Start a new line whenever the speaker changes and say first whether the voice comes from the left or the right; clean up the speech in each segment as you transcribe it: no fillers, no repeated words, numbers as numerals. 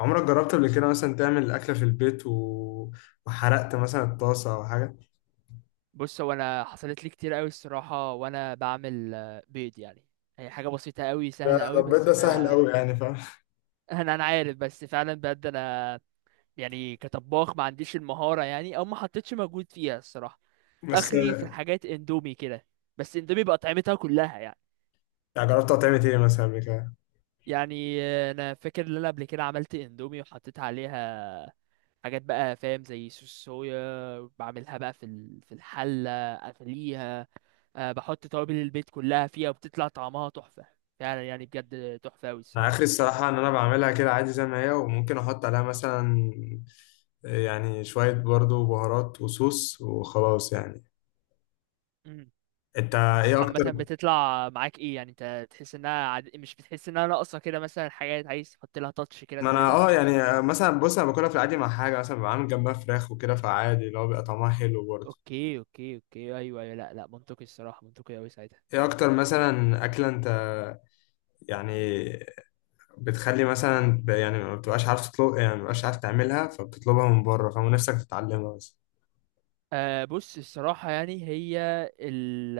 left: عمرك جربت قبل كده مثلا تعمل أكلة في البيت وحرقت مثلا الطاسة أو حاجة؟
right: بص هو انا حصلت لي كتير قوي الصراحه، وانا بعمل بيض يعني. هي حاجه بسيطه قوي
left: ده
right: سهله
left: ده
right: قوي،
left: البيض
right: بس
left: ده سهل
right: انا
left: قوي يعني فاهم.
right: انا عارف، بس فعلا بجد انا. يعني كطباخ ما عنديش المهاره، يعني او ما حطيتش مجهود فيها الصراحه.
left: بس
right: اخري في الحاجات اندومي كده. بس اندومي بقى طعمتها كلها يعني.
left: يعني جربت تعمل إيه مثلا قبل كده؟
right: يعني انا فاكر ان انا قبل كده عملت اندومي وحطيت عليها حاجات بقى فاهم، زي صوص صويا، بعملها بقى في الحله، اغليها. بحط توابل البيت كلها فيها، وبتطلع طعمها تحفة. فعلا يعني بجد تحفة أوي
left: أنا
right: الصراحة.
left: آخري الصراحة إن أنا بعملها كده عادي زي ما هي، وممكن أحط عليها مثلا يعني شوية برضو بهارات وصوص وخلاص يعني.
right: مم.
left: أنت
right: بس
left: إيه
right: عامة
left: أكتر؟
right: بتطلع معاك ايه؟ يعني انت تحس انها مش بتحس انها ناقصة كده، مثلا حاجات عايز تحط لها تاتش كده
left: ما أنا
right: زيادة.
left: أه يعني مثلا بص أنا باكلها في العادي مع حاجة، مثلا بعمل جنبها فراخ وكده، فعادي اللي هو بيبقى طعمها حلو برضه.
right: اوكي، اوكي، اوكي، ايوه، ايوه، لا، لا، منطقي الصراحة، منطقي أوي ساعتها.
left: إيه أكتر مثلا أكلة أنت يعني بتخلي مثلا يعني ما بتبقاش عارف تطلب، يعني ما بتبقاش عارف تعملها فبتطلبها من بره فنفسك تتعلمها بس.
right: أه بص الصراحة يعني هي ال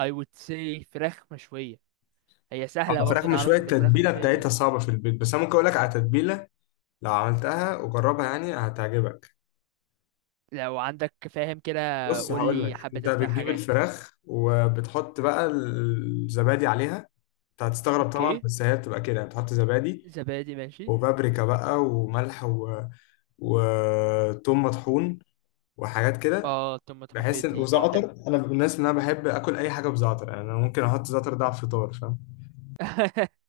right: I would say فراخ مشوية. هي سهلة
left: اه، فراخ
right: برضو،
left: مشوية
right: نعرف ان الفراخ
left: التتبيلة
right: المشوية دي.
left: بتاعتها صعبة في البيت، بس انا ممكن اقول لك على تتبيلة لو عملتها وجربها يعني هتعجبك.
right: لو عندك فاهم كده،
left: بص هقول
right: قولي
left: لك،
right: حبة
left: انت
right: اسماء
left: بتجيب
right: حاجات.
left: الفراخ وبتحط بقى الزبادي عليها. انت هتستغرب طبعا،
right: اوكي،
left: بس هي بتبقى كده يعني، بتحط زبادي
right: زبادي ماشي.
left: وبابريكا بقى وملح وثوم مطحون وحاجات كده.
right: اه، توم مدحون
left: بحس ان
right: بيدي طعم حلو.
left: وزعتر، انا من الناس اللي انا بحب اكل اي حاجه بزعتر، يعني انا ممكن احط زعتر ده على الفطار فاهم.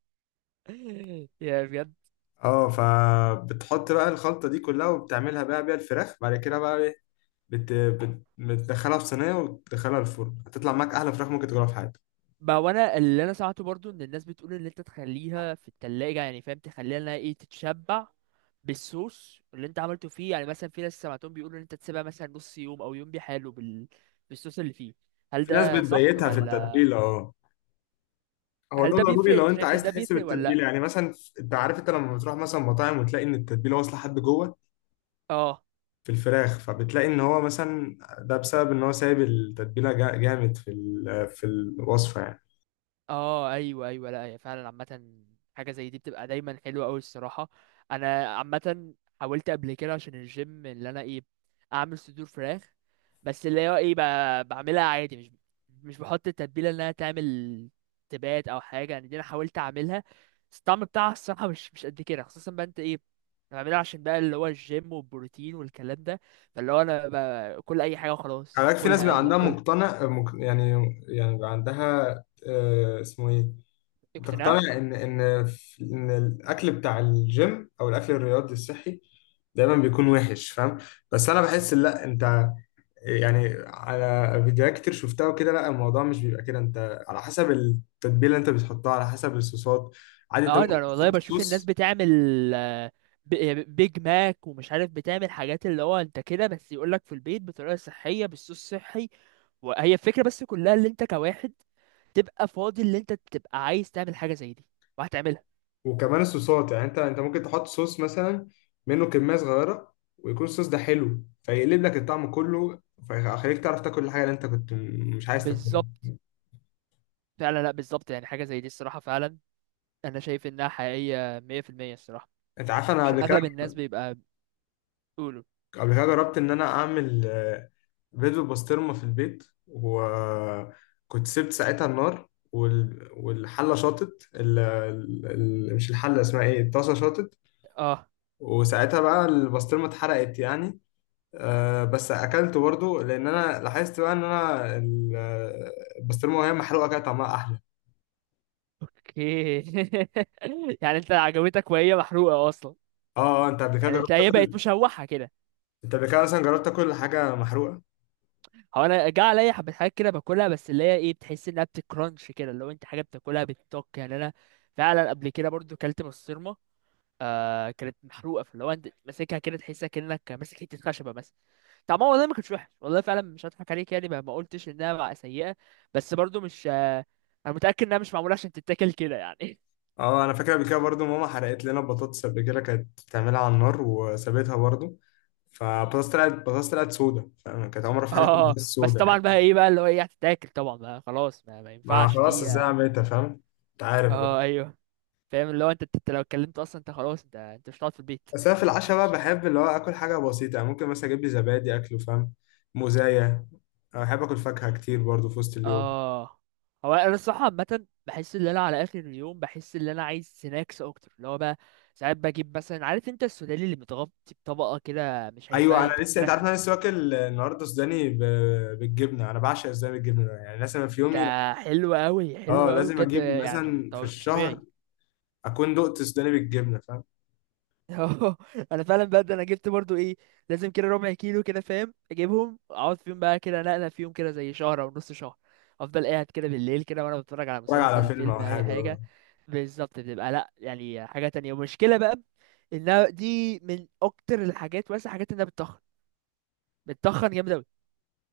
right: يا بجد.
left: اه، فبتحط بقى الخلطه دي كلها وبتعملها بقى بيها الفراخ. بعد كده بقى ايه، بتدخلها في صينيه وتدخلها الفرن، هتطلع معاك احلى فراخ ممكن تاكلها في حياتك.
right: ما وانا اللي انا سمعته برضو ان الناس بتقول ان انت تخليها في التلاجة، يعني فاهم، تخليها انها ايه، تتشبع بالصوص اللي انت عملته فيه. يعني مثلا في ناس سمعتهم بيقولوا ان انت تسيبها مثلا نص يوم او يوم بحاله بالصوص اللي فيه. هل
left: في ناس
right: ده صح
left: بتبيتها في
right: ولا؟
left: التتبيله، اه. هو
right: هل
left: ده
right: ده
left: ضروري
right: بيفرق؟
left: لو
right: انت
left: انت
right: شايف ان
left: عايز
right: ده
left: تحس
right: بيفرق ولا
left: بالتتبيله
right: لأ؟
left: يعني مثلا. انت عارف انت لما بتروح مثلا مطاعم وتلاقي ان التتبيله واصله لحد جوه
right: اه،
left: في الفراخ، فبتلاقي ان هو مثلا ده بسبب ان هو سايب التتبيله جامد في في الوصفه يعني.
right: اه، ايوه، ايوه، لا هي فعلا عامه. حاجه زي دي بتبقى دايما حلوه قوي الصراحه. انا عامه حاولت قبل كده عشان الجيم، اللي انا ايه، اعمل صدور فراخ. بس اللي هو ايه، بعملها عادي، مش بحط التتبيله انها تعمل تبات او حاجه. يعني دي انا حاولت اعملها، بس الطعم بتاعها الصراحه مش قد كده، خصوصا بقى انت ايه. انا بعملها عشان بقى اللي هو الجيم والبروتين والكلام ده. فاللي هو انا كل اي حاجه
left: خلي
right: وخلاص،
left: بالك في ناس
right: كلها
left: بيبقى
right: يلا
left: عندها
right: كلها.
left: مقتنع يعني، يعني بيبقى عندها اسمه ايه،
right: اقتناع.
left: بتقتنع ان ان ان الاكل بتاع الجيم او الاكل الرياضي الصحي دايما بيكون وحش فاهم. بس انا بحس لا، انت يعني على فيديوهات كتير شفتها وكده، لا الموضوع مش بيبقى كده، انت على حسب التتبيله اللي انت بتحطها، على حسب الصوصات. عادي انت
right: اه، ده
left: ممكن
right: انا والله
left: تحط
right: بشوف الناس
left: صوص.
right: بتعمل آه، بيج ماك ومش عارف، بتعمل حاجات اللي هو انت كده، بس يقولك في البيت بطريقة صحية بالصوص الصحي. وهي الفكرة بس كلها، اللي انت كواحد تبقى فاضي، اللي انت تبقى عايز تعمل حاجة زي دي وهتعملها.
left: وكمان الصوصات يعني، انت ممكن تحط صوص مثلا منه كميه صغيره ويكون الصوص ده حلو فيقلب لك الطعم كله، فيخليك تعرف تاكل الحاجه اللي انت كنت مش عايز تاكلها.
right: بالظبط، فعلا، لا بالظبط. يعني حاجة زي دي الصراحة فعلا، انا شايف انها حقيقية 100% الصراحة.
left: انت عارف انا
right: عشان اغلب الناس بيبقى بيقولوا
left: قبل كده جربت ان انا اعمل بيض بالبسطرمه في البيت، وكنت سبت ساعتها النار والحله شاطت، مش الحله، اسمها ايه، الطاسه شاطت،
right: اه.
left: وساعتها بقى البسطرمه اتحرقت يعني. أه، بس اكلته برضه، لان انا لاحظت بقى ان انا البسطرمه وهي محروقه كده طعمها احلى.
right: اوكي. يعني انت عجبتك وهي محروقة اصلا؟
left: اه. انت قبل كده
right: يعني انت
left: جربت
right: هي بقت
left: تاكل،
right: مشوحة كده.
left: انت قبل كده مثلا جربت تاكل حاجه محروقه.
right: هو انا جه عليا حبه حاجات كده باكلها، بس اللي هي ايه بتحس انها بتكرانش كده، لو انت حاجه بتاكلها بتطق، يعني انا فعلا قبل كده برضو كلت بسطرمه كانت محروقه. فاللي هو انت ماسكها كده تحسها كانك ماسك حته خشبه مثلا. طعمها والله ما كانش وحش والله، فعلا مش هضحك عليك، يعني ما قلتش انها بقى سيئه. بس برضو مش انا متاكد انها مش معموله عشان تتاكل كده يعني.
left: اه، انا فاكر قبل كده برضه ماما حرقت لنا بطاطس قبل كده، كانت بتعملها على النار وسابتها برضه، فبطاطس طلعت بطاطس طلعت سودا فاهم، كانت عمرها في حياتها كانت
right: اه،
left: بطاطس
right: بس
left: سودا
right: طبعا
left: يعني.
right: بقى ايه بقى، اللي هو ايه، هتتاكل طبعا بقى خلاص. ما
left: ما
right: ينفعش
left: خلاص
right: دي،
left: ازاي
right: اه.
left: عملتها فاهم، انت عارف بقى.
right: ايوه، فاهم اللي هو انت لو اتكلمت اصلا انت خلاص، انت مش هتقعد في البيت.
left: بس انا في العشاء بقى بحب اللي هو اكل حاجه بسيطه، يعني ممكن مثلا اجيب لي زبادي اكله فاهم، موزايه. أنا بحب اكل فاكهه كتير برضو في وسط اليوم.
right: اه، هو انا الصراحه عامه بحس ان انا على اخر اليوم، بحس ان انا عايز سناكس اكتر. اللي هو بقى ساعات بجيب مثلا، عارف انت السوداني اللي متغطي بطبقه كده، مش عارف
left: ايوه
right: بقى
left: انا
right: يتحط
left: لسه، انت
right: لك
left: عارف إن انا لسه واكل النهارده سوداني بالجبنه. انا بعشق السوداني بالجبنه ده، يعني مثلا في
right: ده
left: يومي،
right: حلو قوي، حلو
left: اه،
right: قوي
left: لازم
right: بجد،
left: اجيب
right: يعني
left: مثلا في
right: مش
left: الشهر
right: طبيعي.
left: اكون دقت سوداني بالجبنه فاهم.
right: اه، انا فعلا بجد انا جبت برضو ايه، لازم كده ربع كيلو كده فاهم، اجيبهم اقعد فيهم بقى كده نقله فيهم كده، زي شهر او نص شهر. افضل قاعد كده بالليل كده وانا بتفرج على
left: اتفرج على
right: مسلسل،
left: فيلم او
right: فيلم، اي
left: حاجه
right: حاجه.
left: اه.
right: بالظبط، بتبقى لا يعني حاجة تانية. ومشكلة بقى انها دي من اكتر الحاجات، مثلا حاجات انها بتتخن، بتتخن جامد اوي.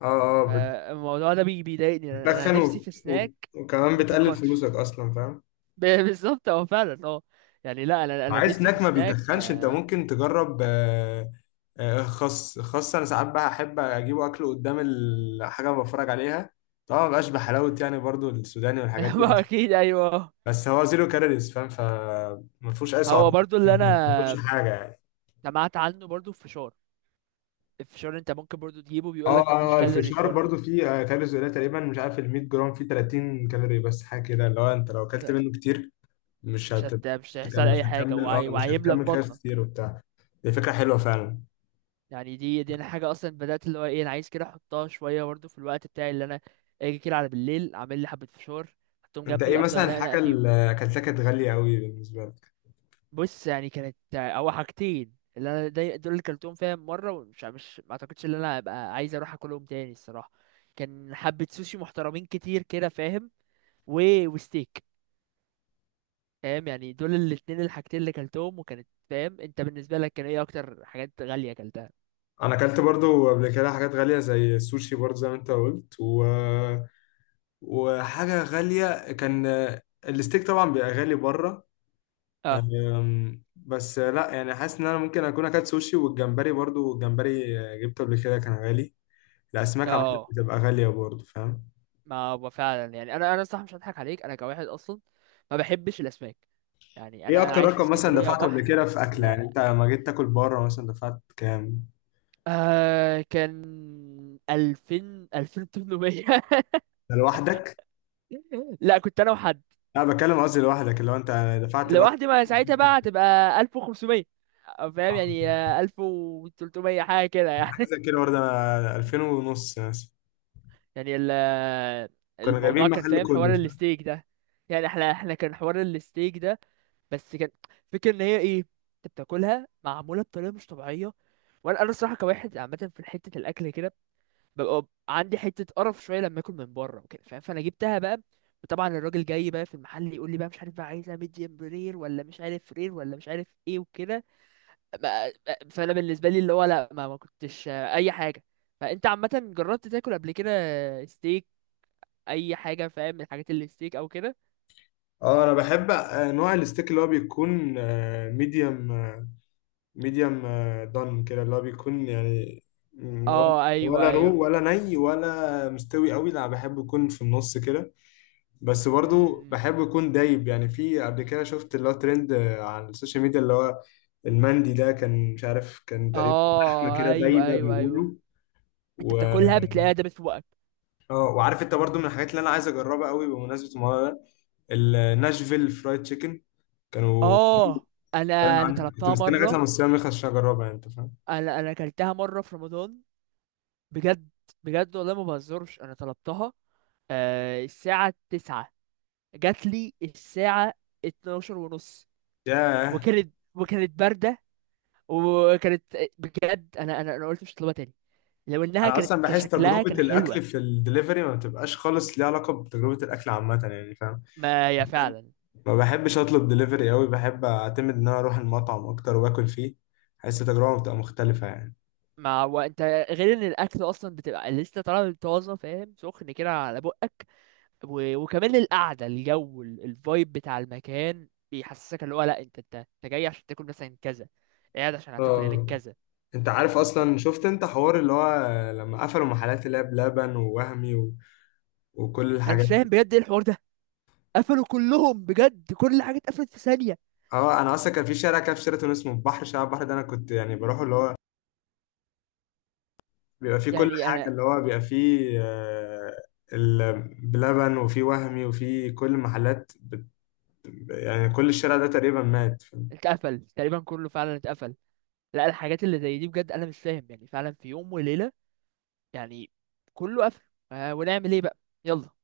left: اه، اه،
right: فالموضوع ده بيضايقني، انا
left: بتتخن
right: نفسي في سناك
left: وكمان بتقلل
right: متتخنش.
left: فلوسك اصلا فاهم.
right: بالظبط، اه فعلا، اه. يعني لا، انا
left: عايز
right: نفسي في
left: سناك ما
right: سناك
left: بيتخنش، انت
right: آه،
left: ممكن تجرب خس. انا ساعات بقى احب اجيبه اكله قدام الحاجه اللي بتفرج عليها. طبعا ما بقاش بحلاوه
right: مم.
left: يعني برضو السوداني والحاجات دي،
right: ما
left: بس
right: اكيد، ايوه.
left: بس هو زيرو كالوريز فاهم، فما فيهوش اي
right: هو
left: سعرات.
right: برضو اللي
left: انت
right: انا
left: ما بتاكلش حاجه يعني.
right: سمعت عنه برضو في فشار. الفشار انت ممكن برضو تجيبه، بيقول لك
left: اه
right: ما فيهوش
left: اه،
right: كالوريز
left: الفشار
right: برضو.
left: برضو فيه كالوريز قليله تقريبا، مش عارف، ال 100 جرام فيه 30 كالوري بس حاجه كده، اللي هو انت لو اكلت
right: لا،
left: منه كتير مش هت-
right: مش هيحصل
left: مش
right: اي حاجه،
left: هتكمل اه، مش
right: وهيملى في
left: هتكمل كده
right: بطنك.
left: كتير وبتاع. دي فكره حلوه فعلا.
right: يعني دي انا حاجه اصلا بدات، اللي هو ايه، انا عايز كده احطها شويه برضه في الوقت بتاعي. اللي انا اجي كده على بالليل اعمل لي حبه فشار، احطهم
left: انت ايه
right: جنبي، افضل
left: مثلا
right: انقنق
left: الحاجه
right: فيهم.
left: اللي اكلتها كانت غاليه قوي بالنسبه لك؟
right: بص يعني كانت او حاجتين، اللي انا دول اللي كلتهم فيها مره، ومش مش ما اعتقدش ان انا ابقى عايز اروح اكلهم تاني الصراحه. كان حبه سوشي محترمين كتير كده فاهم، وستيك. فاهم يعني، دول الاتنين الحاجتين اللي كلتهم. وكانت فاهم، انت بالنسبه لك كان ايه اكتر حاجات غاليه كلتها؟
left: انا اكلت برضو قبل كده حاجات غاليه زي السوشي، برضو زي ما انت قلت، وحاجه غاليه كان الستيك طبعا بيبقى غالي بره.
right: اه،
left: بس لا يعني، حاسس ان انا ممكن اكون اكلت سوشي والجمبري، برضو الجمبري جبته قبل كده كان غالي. الاسماك عامه
right: اه.
left: بتبقى غاليه برضو فاهم.
right: ما هو فعلا، يعني انا صح مش هضحك عليك، انا كواحد اصلا ما بحبش الاسماك. يعني
left: ايه
right: انا
left: اكتر
right: عايش في
left: رقم مثلا
right: اسكندريه
left: دفعته قبل
right: بحر،
left: كده في
right: بس
left: اكله، يعني
right: لا.
left: انت لما جيت تاكل بره مثلا دفعت كام؟
right: كان 2000، 2800.
left: ده لوحدك؟
right: لا، كنت انا وحد.
left: لا بتكلم قصدي لوحدك اللي هو انت دفعت لوحدك.
right: لوحدي ما ساعتها بقى هتبقى 1500، فاهم يعني 1300 حاجه كده
left: حاجه
right: يعني.
left: زي كده برضه، انا 2000 ونص مثلا،
right: يعني
left: كنا
right: الموضوع
left: جايبين
right: كان
left: محل
right: فاهم
left: كله
right: حوار
left: فاهم؟
right: الستيك ده. يعني احنا كان حوار الستيك ده، بس كان فكرة ان هي ايه، انت بتاكلها معمولة بطريقة مش طبيعية. وانا الصراحة كواحد عامة في حتة الاكل كده ببقى عندي حتة قرف شوية لما اكل من بره وكده فاهم، فانا جبتها بقى. وطبعا الراجل جاي بقى في المحل يقول لي بقى، مش عارف بقى عايزها ميديم رير، ولا مش عارف رير، ولا مش عارف ايه وكده. ما- فانا بالنسبة لي اللي هو لا، ما كنتش اي حاجة. فانت عامة جربت تاكل قبل كده اي حاجه فاهم من الحاجات اللي ستيك او كده؟
left: اه انا بحب نوع الستيك اللي هو بيكون ميديوم، ميديوم دان كده اللي هو بيكون يعني، ولا،
right: اه، ايوه،
left: ولا
right: ايوه،
left: رو ولا ني ولا مستوي قوي، لا بحب يكون في النص كده. بس برضو
right: امم
left: بحب يكون دايب. يعني في قبل كده شفت اللي هو ترند على السوشيال ميديا اللي هو المندي ده، كان مش عارف، كان تقريبا لحمه
right: اه،
left: كده
right: ايوه،
left: دايبه
right: ايوه، ايوه.
left: بيقولوا.
right: انت
left: و
right: بتاكلها بتلاقيها دابت في بقك.
left: اه، وعارف انت برضو من الحاجات اللي انا عايز اجربها قوي بمناسبه الموضوع ده، الناشفيل فرايد تشيكن، كانوا
right: اه، انا
left: بيتكلموا
right: انا
left: عنها. كنت
right: طلبتها
left: مستني لغايه
right: مره.
left: لما الصيام يخلص عشان اجربها يعني، انت فاهم.
right: انا اكلتها مره في رمضان. بجد، بجد والله ما بهزرش، انا طلبتها. الساعه 9، جات لي الساعه 12 ونص.
left: ياه.
right: وكانت بارده. وكانت، بجد انا قلت مش هطلبها تاني. لو انها
left: انا
right: كانت
left: اصلا بحس
right: كشكلها
left: تجربه
right: كان حلوه.
left: الاكل في الدليفري ما بتبقاش خالص ليها علاقه بتجربه الاكل عامه يعني فاهم.
right: ما هي فعلا.
left: ما بحبش اطلب دليفري قوي، بحب اعتمد ان انا اروح المطعم اكتر واكل فيه، حاسس التجربه بتبقى مختلفه يعني.
right: ما هو انت، غير ان الاكل اصلا بتبقى لسه طالع من طازه فاهم، سخن كده على بقك. وكمان القعده، الجو، الفايب بتاع المكان بيحسسك اللي هو لا، انت جاي عشان تاكل مثلا كذا، قاعد عشان هتاكل هناك
left: اه.
right: كذا.
left: انت عارف اصلا شفت انت حوار اللي هو لما قفلوا محلات اللي هي بلبن ووهمي وكل
right: انا مش
left: الحاجات؟
right: فاهم بجد ايه الحوار ده. قفلوا كلهم بجد؟ كل حاجه اتقفلت في ثانيه؟
left: اه، انا اصلا كان في شارع كده في شيراتون اسمه البحر، شارع البحر ده انا كنت يعني بروح اللي هو بيبقى فيه كل
right: يعني
left: حاجه،
right: انا،
left: اللي هو بيبقى فيه بلبن وفيه وهمي وفيه كل المحلات يعني كل الشارع ده تقريبا مات
right: اتقفل تقريبا كله، فعلا اتقفل. لا الحاجات اللي زي دي بجد، انا مش فاهم، يعني فعلا في يوم وليله يعني كله قفل. ونعمل ايه بقى؟ يلا.